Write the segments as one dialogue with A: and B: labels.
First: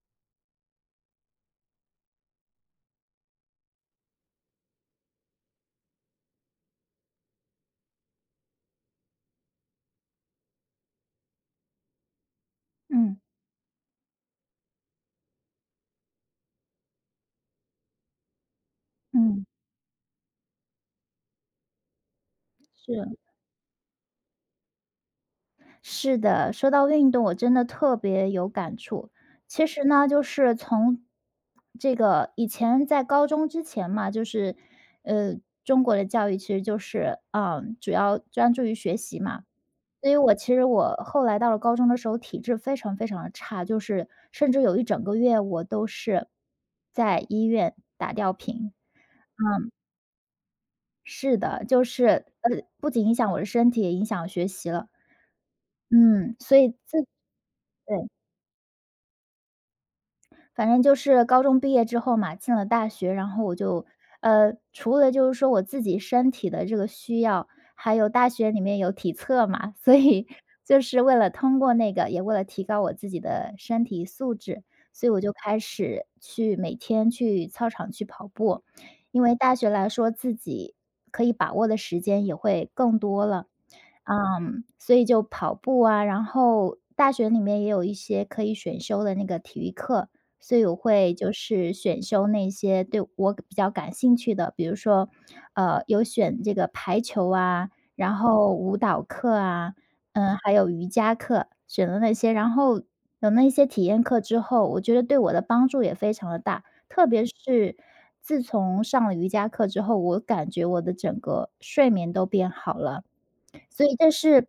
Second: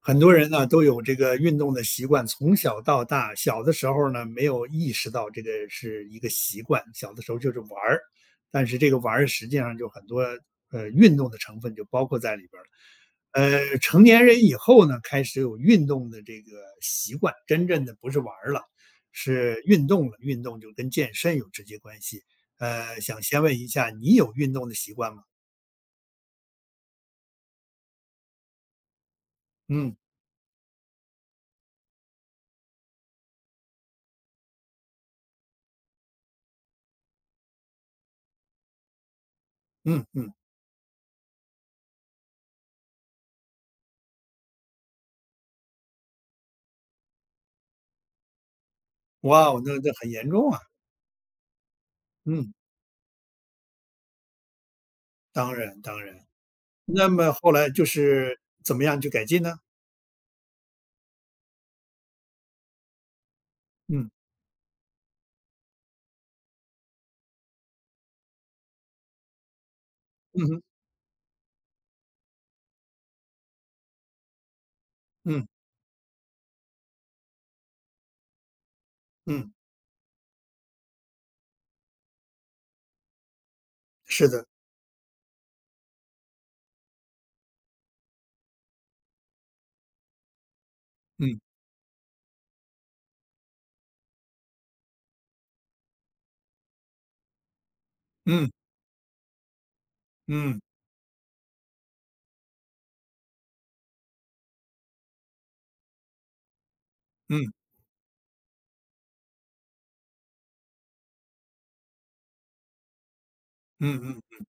A: 很多人呢都有这个运动的习惯，从小到大，小的时候呢没有意识到这个是一个习惯，小的时候就是玩儿，但是这个玩儿实际上就很多运动的成分就包括在里边儿了。
B: 嗯
A: 成年人以后呢，开始有运动的这个习惯，真正的不是玩儿了，
B: 嗯，
A: 是运动了。运动就跟健身有直接关系。
B: 是
A: 想先问一下，你有运动的习惯吗？
B: 是的。说到运动，我真的特别有感触。其实
A: 嗯
B: 呢，就是从以前在高中之前嘛，呃，中国的教育其实就是主要专注于学习嘛。
A: 嗯
B: 所以
A: 嗯，
B: 我其实我后来到了高中的时候，体质非常非常的差，就是甚至有一整个月我都是在医院打吊瓶。
A: 哇哦，那很严重啊。
B: 是的，
A: 嗯，
B: 不仅影响我的身体，也影响学习了。
A: 当然当然。
B: 嗯，所以自
A: 那么后来就
B: 对，
A: 是怎么样去改进呢？
B: 反正就是高中毕业之后嘛，进了大学，然后我就，
A: 嗯，
B: 呃，除了就是说我自己身体的这个需要，还有大学里面有体测嘛，所以
A: 嗯哼
B: 就是为了通过那个，也为了提高我自己的身体素质，所以我就
A: 嗯，
B: 开始每天去操场去跑步。因为
A: 嗯，
B: 大学来说，自己可以把握的时间也会更多了，
A: 是的，
B: 嗯，所以就跑步啊，然后大学里面也有一些可以选修的那个体育课，所以我会就
A: 嗯，
B: 是选修那些对我比较感兴趣的，比如说，有选这个排球啊，然
A: 嗯，
B: 后舞蹈课啊，嗯，还
A: 嗯，
B: 有瑜伽课，选了那些，然后有那些体验课之后，我觉得对我的帮助也非常的大，特别
A: 嗯，
B: 是自从上了瑜伽课之后，我感觉我的整个睡眠都变好了。所以
A: 嗯，
B: 这
A: 嗯，
B: 是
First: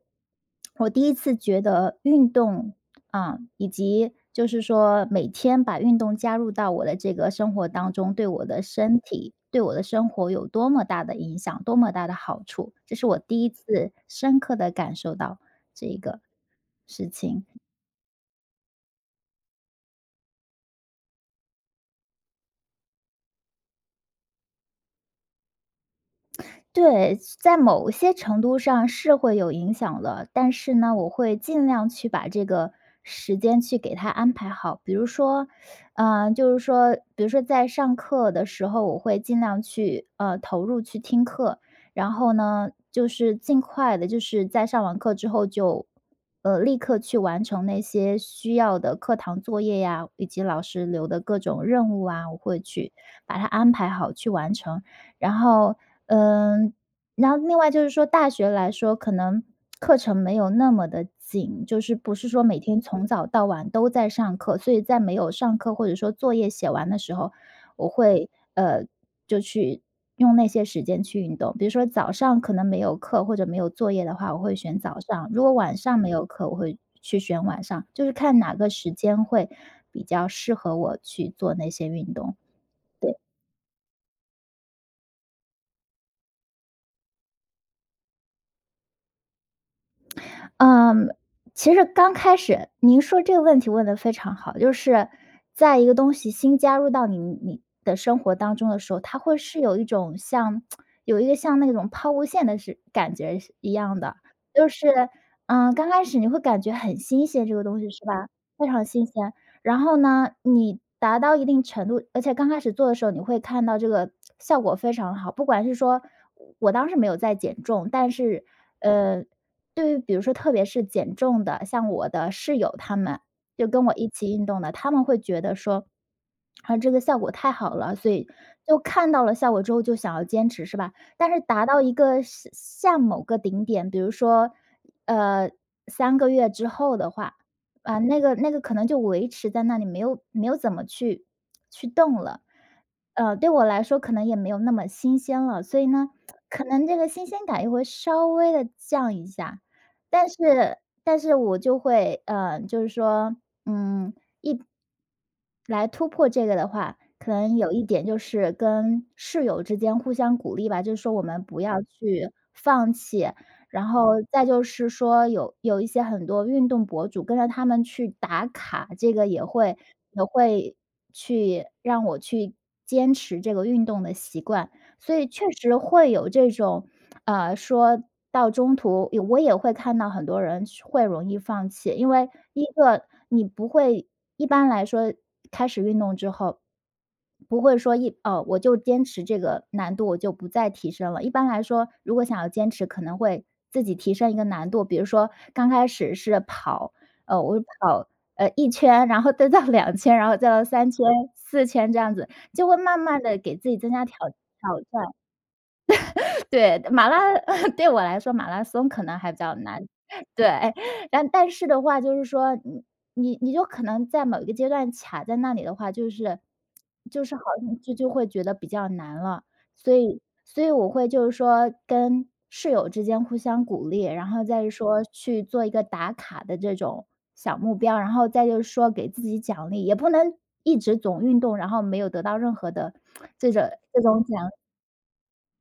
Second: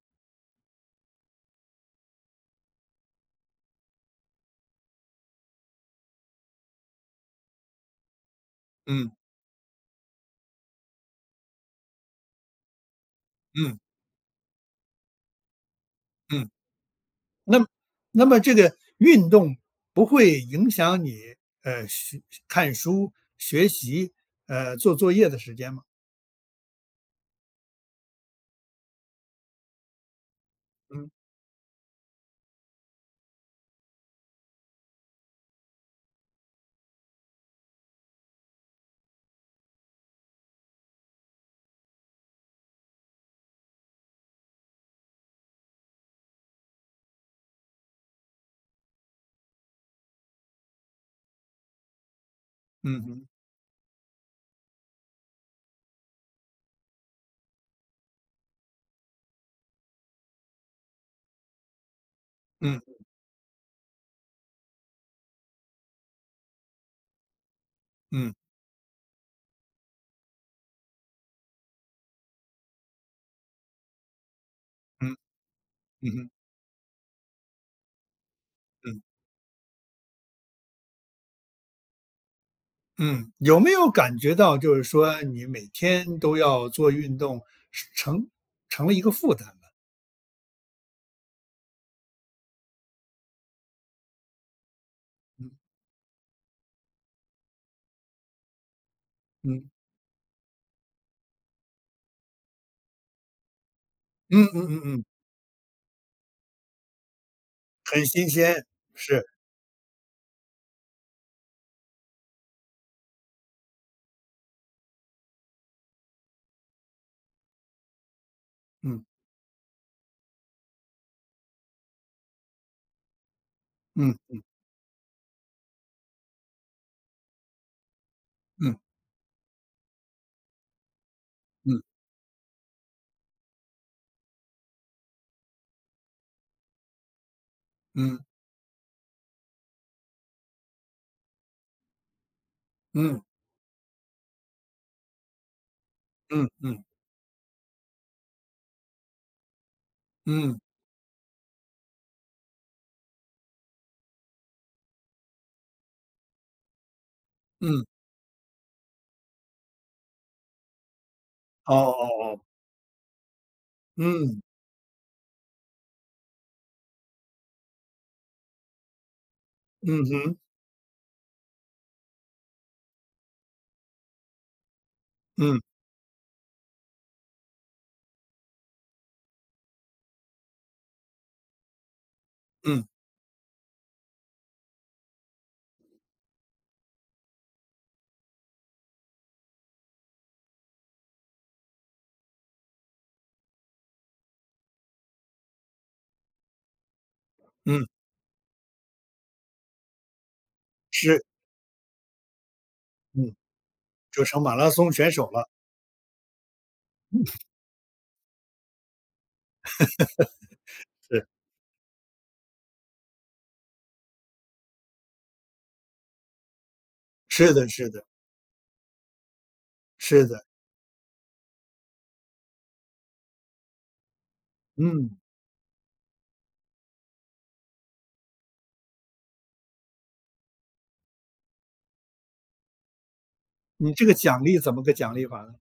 B: 我第一次觉得运动，以及就是说每天把运动加入到我的这个生活当中，对我的身
A: 嗯，
B: 体、对我的生活有多么大的影响，多么大的好处，这是我第一
A: 嗯，
B: 次深刻的感受到这个
A: 嗯。
B: 事情。
A: 那么那么这个运动不会影响你，学看书、学习，做作业的时间吗？
B: 对，在某些程度上是会有影响的，但是呢，我
A: 嗯，
B: 会尽量去把这个时间去给他安排好。比如说，比如说在上课的时候，我会尽量去投入去听课，然后呢，就是尽快的，就是在上完课之后就立刻去完成那些需要的课堂作业呀，以及老师留的各种任务啊，我会去
A: 嗯哼，
B: 把它安排好去完成。然后，嗯，然后另外就是说大学来说，可能课程没有那么的紧，就是不是说每天
A: 嗯，
B: 从早到晚都在上课，所以在没有上课或者说作业写完的时候，我会，
A: 嗯，
B: 呃，就去用那些时间去运动。比如说早上可能没有课或者没有作业的话，我会选早
A: 嗯，
B: 上，如果晚上没
A: 嗯
B: 有
A: 哼，
B: 课，我会去选晚上，就是看哪个时
A: 嗯，
B: 间会比较适合我去做那些运动，对。
A: 嗯。有没有感觉到就是说你每天都要做运动，是成了一个负担了？
B: 嗯，其实刚开始您说这个问题问得非常好，就是
A: 嗯，
B: 在一个东西新加入到你的生活当中的时候，它会是
A: 嗯。
B: 有一种像有一个像那种抛物线的是感觉是一样的。
A: 嗯嗯
B: 就
A: 嗯
B: 是，
A: 嗯，
B: 嗯，刚开始你会感觉很新鲜，这个东西是
A: 很
B: 吧？
A: 新鲜，
B: 非常新
A: 是，
B: 鲜。然后呢，你达到一定程度而且刚开始做的时候，你会看到这个效果非常好。不管是说我当时没有在减重，但是，
A: 嗯
B: 呃对，于比如说特别是减重的，像我的室友他们，就跟我一起
A: 嗯
B: 运动的，他们会觉得说，啊，这个效果太好了，所以就
A: 嗯
B: 看到了效果之后就想要坚持，是吧？但是达到一
A: 嗯
B: 个下某个顶点，比如说，呃三个月之后的话，啊，那
A: 嗯
B: 个那个可能就维持在那里，没有怎么去动了。
A: 嗯
B: 呃，对我来说可能也没有那么新鲜了，所以呢，
A: 嗯嗯
B: 可
A: 嗯
B: 能这个新鲜感又会稍微的降一下。但
A: 嗯，
B: 是但是我就会，嗯，就是说，嗯，来突破这个的话，可能有一
A: 嗯
B: 点就是跟室友之间互相鼓励吧，就是说我们不
A: 哦
B: 要
A: 哦
B: 去
A: 哦，
B: 放弃。然后
A: 嗯
B: 再就是说有一些很多运动博主跟着他们去打卡，这个也会
A: 嗯
B: 也
A: 哼，
B: 会去让我去坚持这个运动的习惯。所以确
A: 嗯
B: 实会有这种，呃，说到中途，我也会看到很多人是会容易放弃，因为一
A: 嗯
B: 个你不会一般来说，开始运动之后，不会说一哦，我就坚持这个难度，我就不再提升了。一般来说，如果想要坚持，可能会自己提升一个难度，比如说刚开始是跑，呃，我
A: 嗯，
B: 跑呃一圈，然后再到两圈，然后再到三圈、
A: 是，
B: 四圈这样子，就会慢慢
A: 嗯，
B: 的给自己增加挑
A: 就
B: 挑
A: 成马拉松选
B: 战。
A: 手了，
B: 对，对我来说马拉松可能还比较难，对。但
A: 是，
B: 但是的话，就是说你就可能在某一个阶段卡在那里的话，就是好
A: 是的
B: 像
A: 是
B: 就
A: 的
B: 就会觉得比较难了。所以
A: 是的，
B: 所以我会就是说跟室友之间互相鼓励，然后再说
A: 嗯，
B: 去做一个打卡的这种小目标，然后再就是说给自己奖励，也不能一直总运动，然后没有得到任何的这种
A: 你
B: 这
A: 这个
B: 种
A: 奖
B: 奖
A: 励怎么个奖励法呢？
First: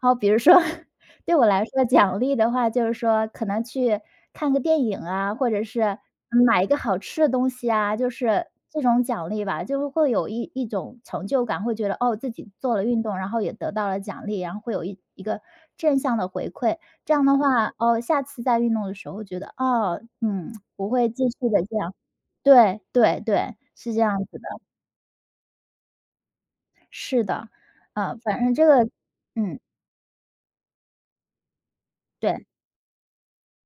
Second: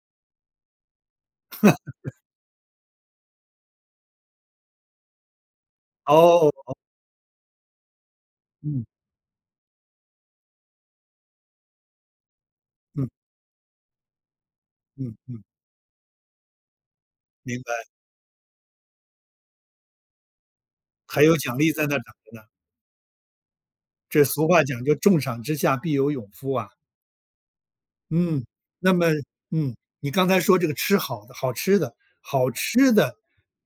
B: 好，比如说 对我来说，奖励的话就是说可能去看个电影啊，或者是
A: 哦，
B: 买一个好吃的东西啊，就是这
A: 嗯
B: 种奖励吧，就会有一种成就感，会觉得哦，自己做了运
A: 嗯
B: 动，然后也得到了奖励，然后会有一
A: 嗯
B: 一个
A: 嗯，
B: 正向的回馈。这样的
A: 明
B: 话，
A: 白，
B: 哦，再运动的时候觉得，哦，嗯，我会
A: 还
B: 继
A: 有
B: 续
A: 奖
B: 的
A: 励
B: 这
A: 在
B: 样。
A: 那儿等着呢，
B: 对对对，是这样
A: 这
B: 子的，
A: 俗话讲究重赏之下必有勇夫啊。
B: 是的，啊，反
A: 嗯，
B: 正这个
A: 那么
B: 嗯，
A: 嗯，你刚才说这个吃好的好吃的，
B: 对。
A: 好吃的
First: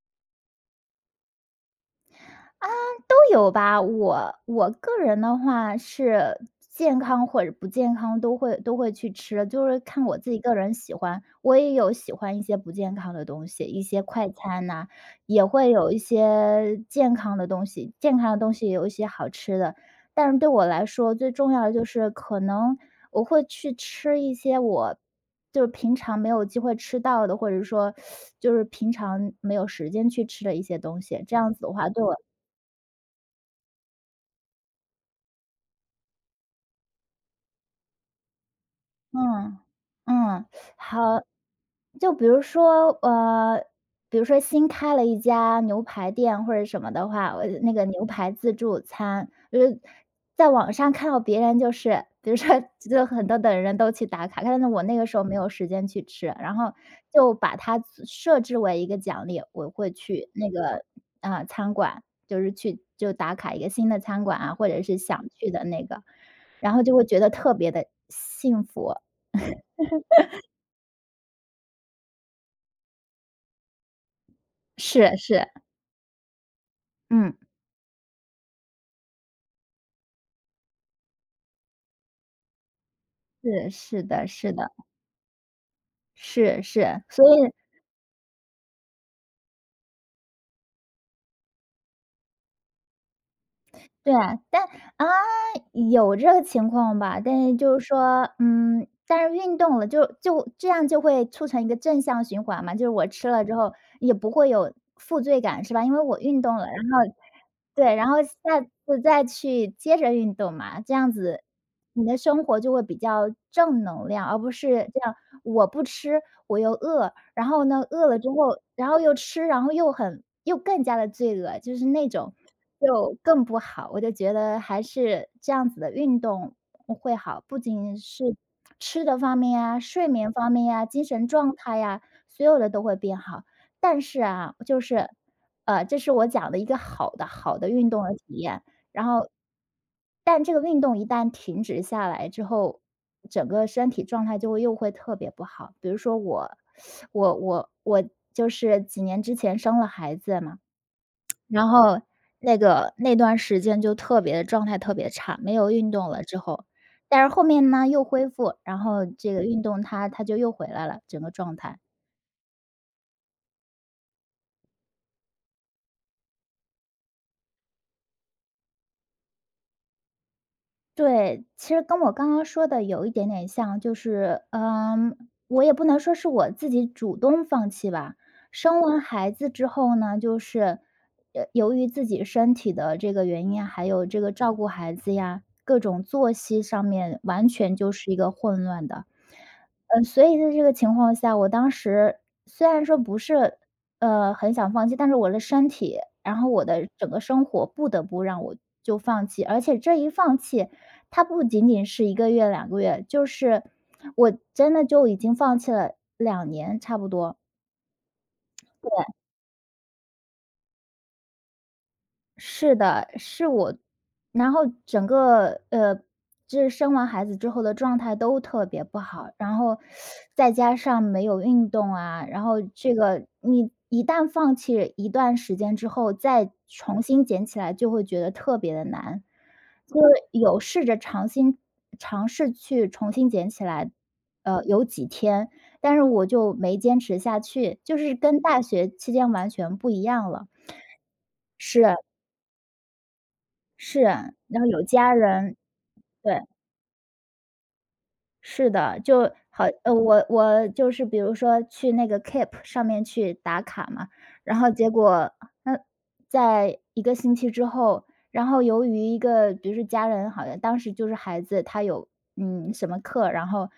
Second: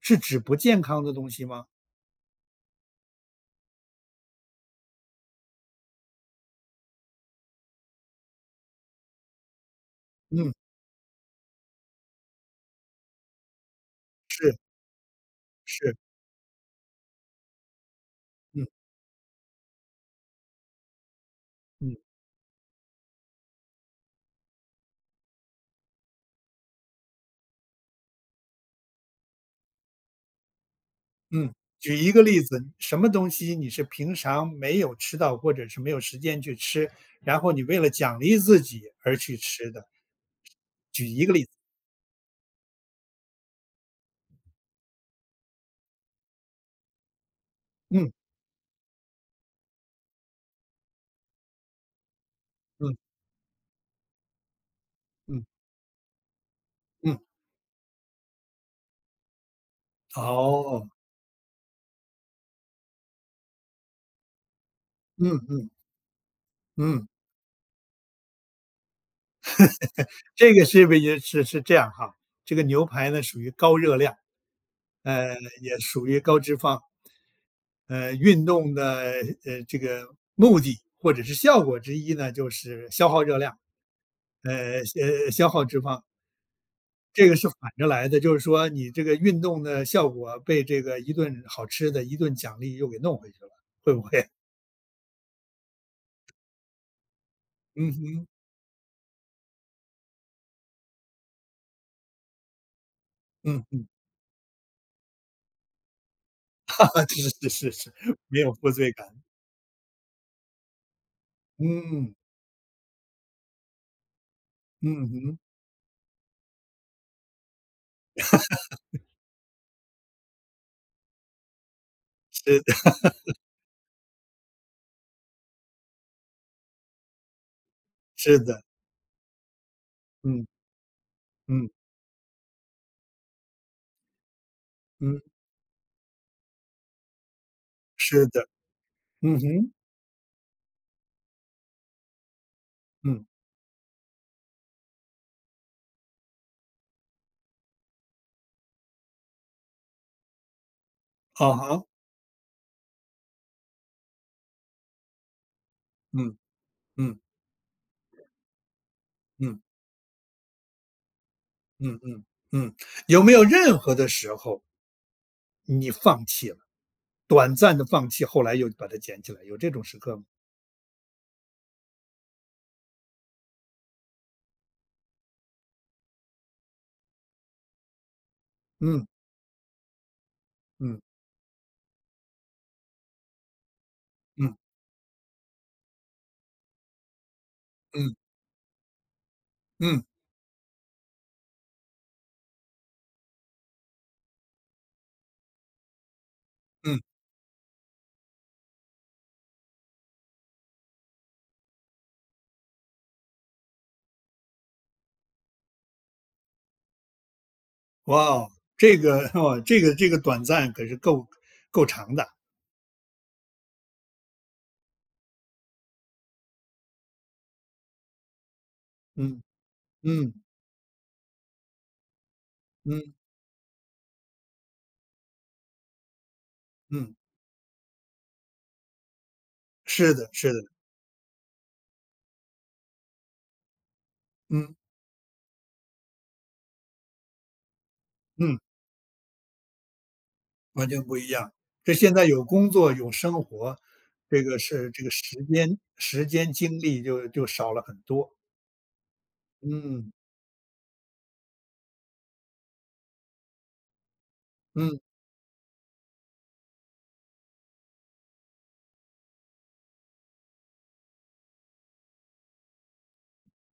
A: 是指不健康的东西吗？
B: 都有吧，我个人的话是健康或者不健康都会去吃，就是看我自己
A: 嗯，
B: 个人喜欢。我也有喜欢一些不健康的东西，一些快
A: 是
B: 餐呐、也会有
A: 是，
B: 一些健康的东西，健康的东西
A: 嗯
B: 也有一些好吃的。但是对我来说，最重要的就
A: 嗯
B: 是可能我会去吃一些就是平常没有机会吃到的，或者说就是平常没有时间去吃的一些东西。这样
A: 嗯。
B: 子的话，
A: 举
B: 对
A: 一
B: 我
A: 个例子，什么东西你是平常没有吃到，或者是没有时间去吃，然后你为了奖励自己而去
B: 嗯，
A: 吃的？
B: 嗯，好。
A: 举一个例子。
B: 就比如说，比如说新开了一家牛排店或者什么的话，我那个牛
A: 嗯
B: 排自助餐，就是在网上看到别人就是，比如说
A: 嗯
B: 就很多的人都去打卡，但是我那个时候没
A: 嗯
B: 有时间去吃，然后
A: 嗯，
B: 就把它自设置为一个奖励，我会去那个
A: 哦，
B: 啊、呃餐馆，就是去就打卡一个新的餐馆啊，或者是想
A: 嗯
B: 去的
A: 嗯
B: 那个，然后就会
A: 嗯，
B: 觉得特别的幸福。
A: 这个是不是也是这样哈？这个牛排呢属于高热量，
B: 是
A: 呃，
B: 是，
A: 也属于高脂肪。
B: 嗯。
A: 运动的这个目的或者是效果之一呢，就是消耗热量，
B: 是的，
A: 消耗脂肪，
B: 是是，所
A: 这个是
B: 以
A: 反着来的，就是说你这个运动的效果被这个一顿好吃的一顿奖励又给弄回去了，会不
B: 对
A: 会？
B: 啊但啊，有这个情况吧，但是就是
A: 嗯哼，
B: 说，嗯，但是运动了就这样就会促成一个正向循环嘛，就是我吃了之
A: 嗯
B: 后
A: 哼
B: 也不会有负罪感是吧？因为我运动了，然
A: 啊，
B: 后
A: 是是是
B: 对，
A: 是，
B: 然后下
A: 没有负罪
B: 次
A: 感，
B: 再去接着运动嘛，这样子你
A: 嗯
B: 的生活就会比较正能量，而不是这
A: 嗯
B: 样
A: 哼，
B: 我不吃我又饿。然后呢，饿了之后，然后又吃，然后又更加的罪恶，就是那种
A: 是的
B: 就更不好。我就觉得还是这样子的运动会好，不仅是
A: 是的，
B: 吃的方面呀、睡眠
A: 嗯
B: 方面呀、精神状
A: 嗯
B: 态呀，所有的都会变好。但是啊，就是，
A: 嗯，
B: 呃，这是我讲的一个好的运动的
A: 是
B: 体
A: 的，
B: 验。然后
A: 嗯哼，
B: 但这个运动一旦停止下来之后，
A: 嗯，
B: 整个身体状态又会特别不好。比如说我就是几年之前生了孩子嘛，
A: 好
B: 然
A: 好，
B: 后那段时间就特别的状态特别差，没有运动了
A: 嗯
B: 之后，
A: 嗯
B: 但是后面呢又恢复，然后这个
A: 嗯。
B: 运动它就又回来了，整个状态。
A: 嗯嗯嗯，有没有任何的时候你放弃了，短暂的放弃，后来又把它捡起来，有这种时刻吗？
B: 对，其实跟我刚刚说的有一点点像，就是，我也不能说是我自己主动放弃吧。生完
A: 嗯
B: 孩子之后呢，就是，
A: 嗯
B: 由于自己身体的这个原因啊，还有这个照
A: 嗯
B: 顾孩子呀，各种作息上面完全就是
A: 嗯
B: 一个混乱的。
A: 嗯
B: 所以在这个情况下，我当时虽然说不是，很想放弃，但是我的身体，然后我的
A: 嗯，
B: 整个生活不得不让我就放弃，而且这一放弃它不仅仅是一个月、2个月，就是我真的就已经放弃了2年差不多。
A: 哇哦，这个 哦，这个短暂可是够长的，
B: 是的，是我然后整个，就是生完孩子之后的状态都特别不好，
A: 嗯
B: 然后
A: 嗯
B: 再加上没有运动啊，然后这
A: 嗯
B: 个你一旦放弃一段时间之后，再重
A: 嗯，
B: 新捡起来就会觉得特别的难。就是
A: 是的是
B: 有
A: 的，
B: 试着尝试去重新捡起来，
A: 嗯
B: 有几天，但是我就没坚持下去，就是跟
A: 嗯，
B: 大学期间完全不一样了。
A: 完全不一样。这
B: 是，
A: 现在有工作有生活，
B: 是啊然后有
A: 这个
B: 家
A: 时
B: 人
A: 间时
B: 对。
A: 间精力就少了很多，
B: 是的，就好
A: 嗯
B: 我
A: 嗯
B: 我就是比如说去那个 Keep 上面去打卡嘛，然后结
A: 嗯
B: 果那呃在一个星期之后，然后由于一个比如说家人好像当时就是孩子他有，嗯，什么课，然后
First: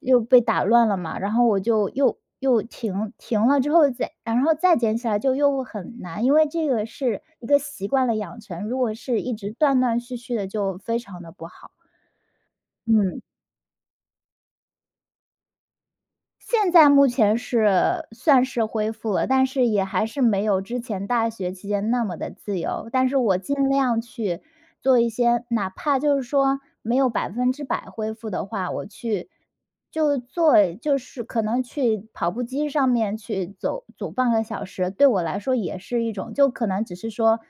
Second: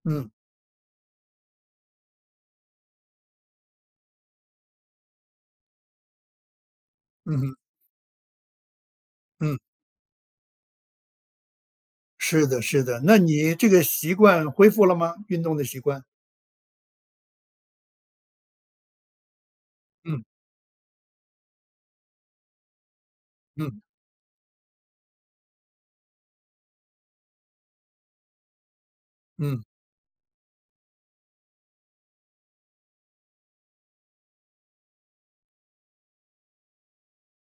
B: 又
A: 嗯
B: 被打乱了嘛，然后我就又停了之后再然后再捡起来就又很难，因为这个是一
A: 嗯
B: 个习惯的养成，如果是一直
A: 嗯。
B: 断断续续的就非常的不好，
A: 是的，是的。那
B: 嗯。
A: 你这个习惯恢复了吗？运动的习惯？
B: 现在目前是算是恢复了，但是也还是
A: 嗯
B: 没有之前大学期间那么的自由。但是我尽
A: 嗯
B: 量去做一些哪怕就是说没有100%恢复的话，我去
A: 嗯
B: 就做就是可能去跑步机上面去走走半个小时，对我来说也是一种就可能只是说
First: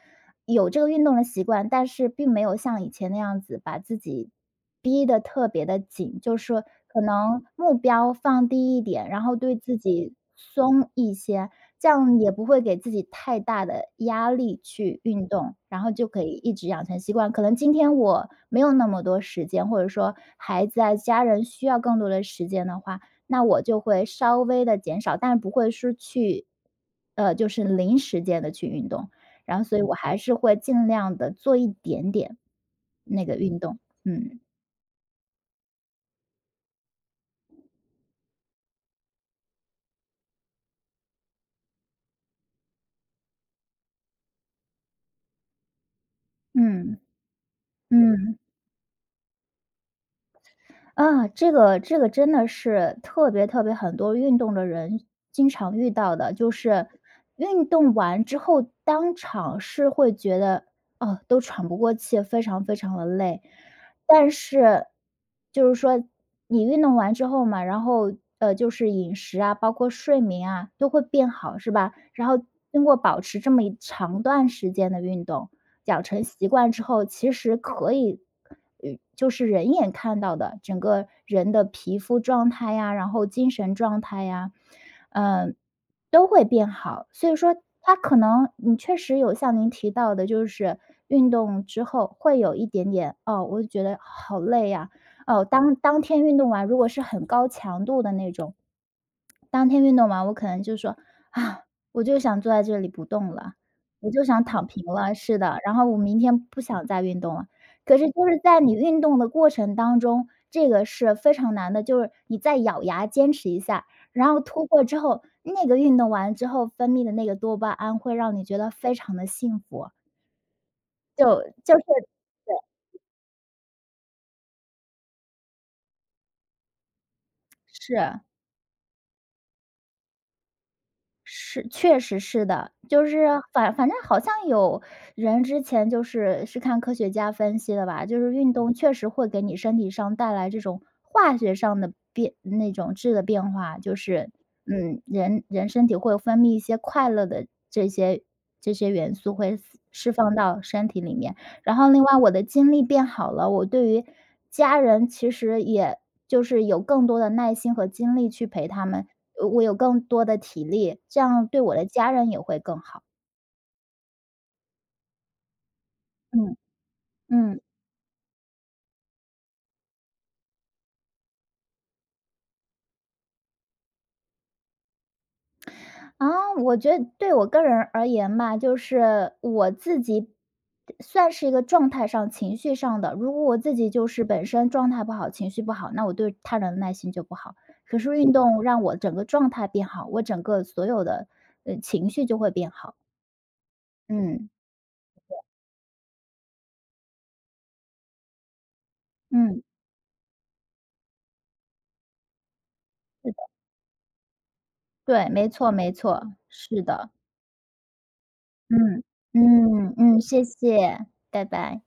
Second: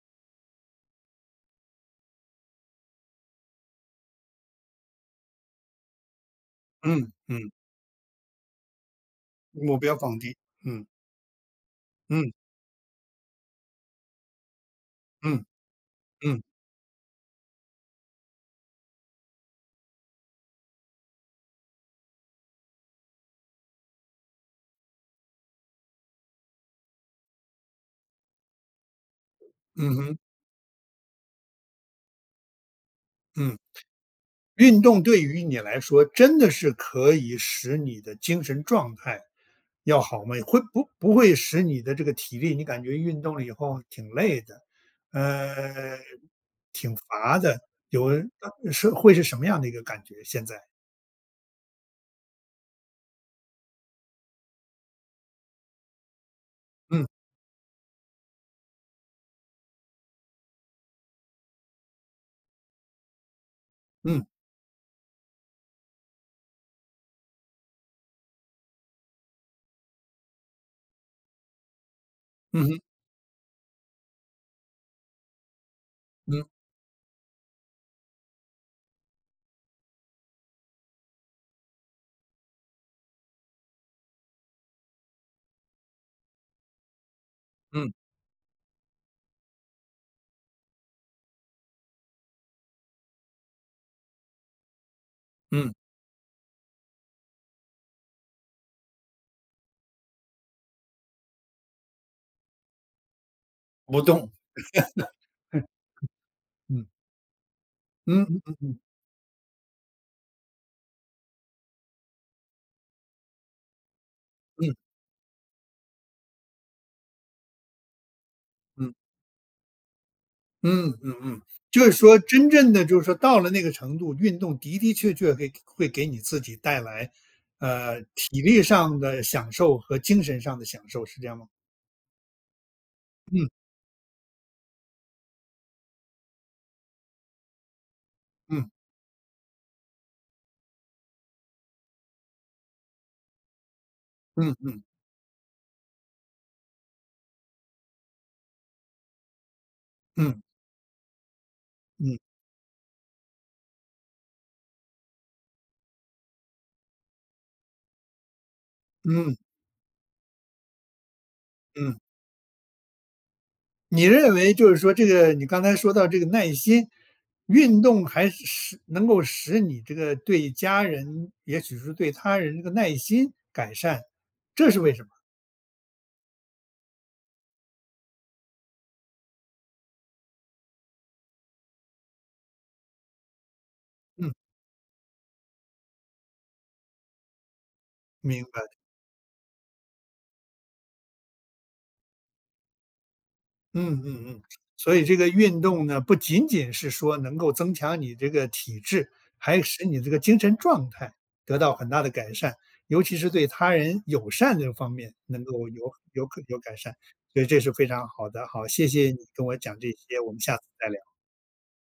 B: 有这个运动的习惯，但是并没有像以前那样子把自己逼得特别的紧，就是可
A: 嗯
B: 能
A: 嗯，
B: 目标放低一点，然后对自
A: 目标
B: 己
A: 放低，嗯
B: 松一些，这样也
A: 嗯
B: 不会给自己太大的压力去运
A: 嗯
B: 动，然后就可以
A: 嗯
B: 一直养成习惯。可能今天我没有那么多时间，或者说孩子啊、家人需要更多的时间的话，那我就会稍微的减少，但不会说去就是零时间的去运动，然后所以我
A: 嗯
B: 还
A: 哼，
B: 是会尽量的做一点点那个运
A: 嗯。
B: 动，嗯。
A: 运动对于你来说，真的是可以使你的精神状态要好吗？会不会使你的这个体力，你感觉运动了以后挺累的，呃，挺
B: 嗯，
A: 乏的，有
B: 嗯，
A: 是会是什么样的一个感觉现在？
B: 啊，这个真的是特别特别很多运动的人经常遇到的，就是
A: 嗯
B: 运动完之后当场是会觉得，哦，都喘不过气，非常非常的累。
A: 嗯
B: 但是，就是说你运动完之后嘛，然后，就是饮食啊，包括睡眠啊，都会变好，是吧？然后
A: 嗯哼
B: 经过保持这么一长段时间的运动，养成
A: 嗯
B: 习惯之后，其实可以，就是人眼看到的，整个人的皮肤状态呀，然后精神状态呀，嗯。都会变好。所以说
A: 嗯
B: 它可能你确实有像您提到的，就是运动之后会有一点点，哦，我就觉得好累呀，哦，
A: 嗯。
B: 当天运动完，如果是很高强度的那种，当天运动完，我可能就说：“啊，我就想坐在这里不动了，
A: 不
B: 我就
A: 动，
B: 想躺平了。”是的，然
A: 嗯
B: 后我明天不想
A: 嗯
B: 再运动了。可是
A: 嗯
B: 就是
A: 嗯
B: 在你
A: 嗯
B: 运动的过程当中，这个是非常难的，就是你再咬牙坚持一下，然后突破之后，那个运动完之后分泌的那个多巴胺会让你觉得非
A: 嗯
B: 常的幸福，
A: 嗯嗯
B: 就
A: 嗯，
B: 就是
A: 就是说真正的就是说到了那个程度，运动的的确确会给你自己带来，
B: 是
A: 体力上的享受和精神上的享受，是这样吗？
B: 是，确实是的。就是反正好像有人之前就是看科学家分析的吧，就是运
A: 嗯
B: 动确实会给你身体上带来这种化学上的变那种质的变化，就是，
A: 嗯嗯
B: 人身体会分泌一些快乐的这些元素会释放
A: 嗯
B: 到身体里面。然后另外我
A: 嗯
B: 的精力变好了，我对于家人其实也就是有更多的耐心和精力去陪他们，
A: 嗯
B: 我有更多的体力，这样对我的
A: 嗯，
B: 家人也会更好。
A: 你认为就是说这个你刚才说到这个耐
B: 嗯，
A: 心，
B: 嗯，
A: 运动还是使能够使你这个对家人，也许是对他人这个耐心改善，这是为什么？
B: 啊，我觉得对我个人而言吧，就是我自己算是一个状态上、情绪上的，如果我自己就是
A: 嗯，
B: 本身状态不好、情绪不好，那我对他人的耐心就不好。可是运
A: 明白。
B: 动让我整个状态变好，我整个所有的，情绪就会变好。
A: 嗯嗯嗯，
B: 嗯，
A: 所以这个运动呢，不仅仅是说能够增强你这个体质，还
B: 嗯，
A: 使你这个精神状态得到很大的改善，尤其是
B: 是的
A: 对他人友善这方面
B: 对，
A: 能
B: 没
A: 够
B: 错没
A: 有
B: 错，
A: 可有改
B: 是
A: 善，
B: 的，
A: 所以这是非常好的。好，谢
B: 嗯，
A: 谢你跟我讲这
B: 嗯，
A: 些，
B: 嗯，
A: 我们
B: 谢
A: 下次再聊。
B: 谢，拜拜。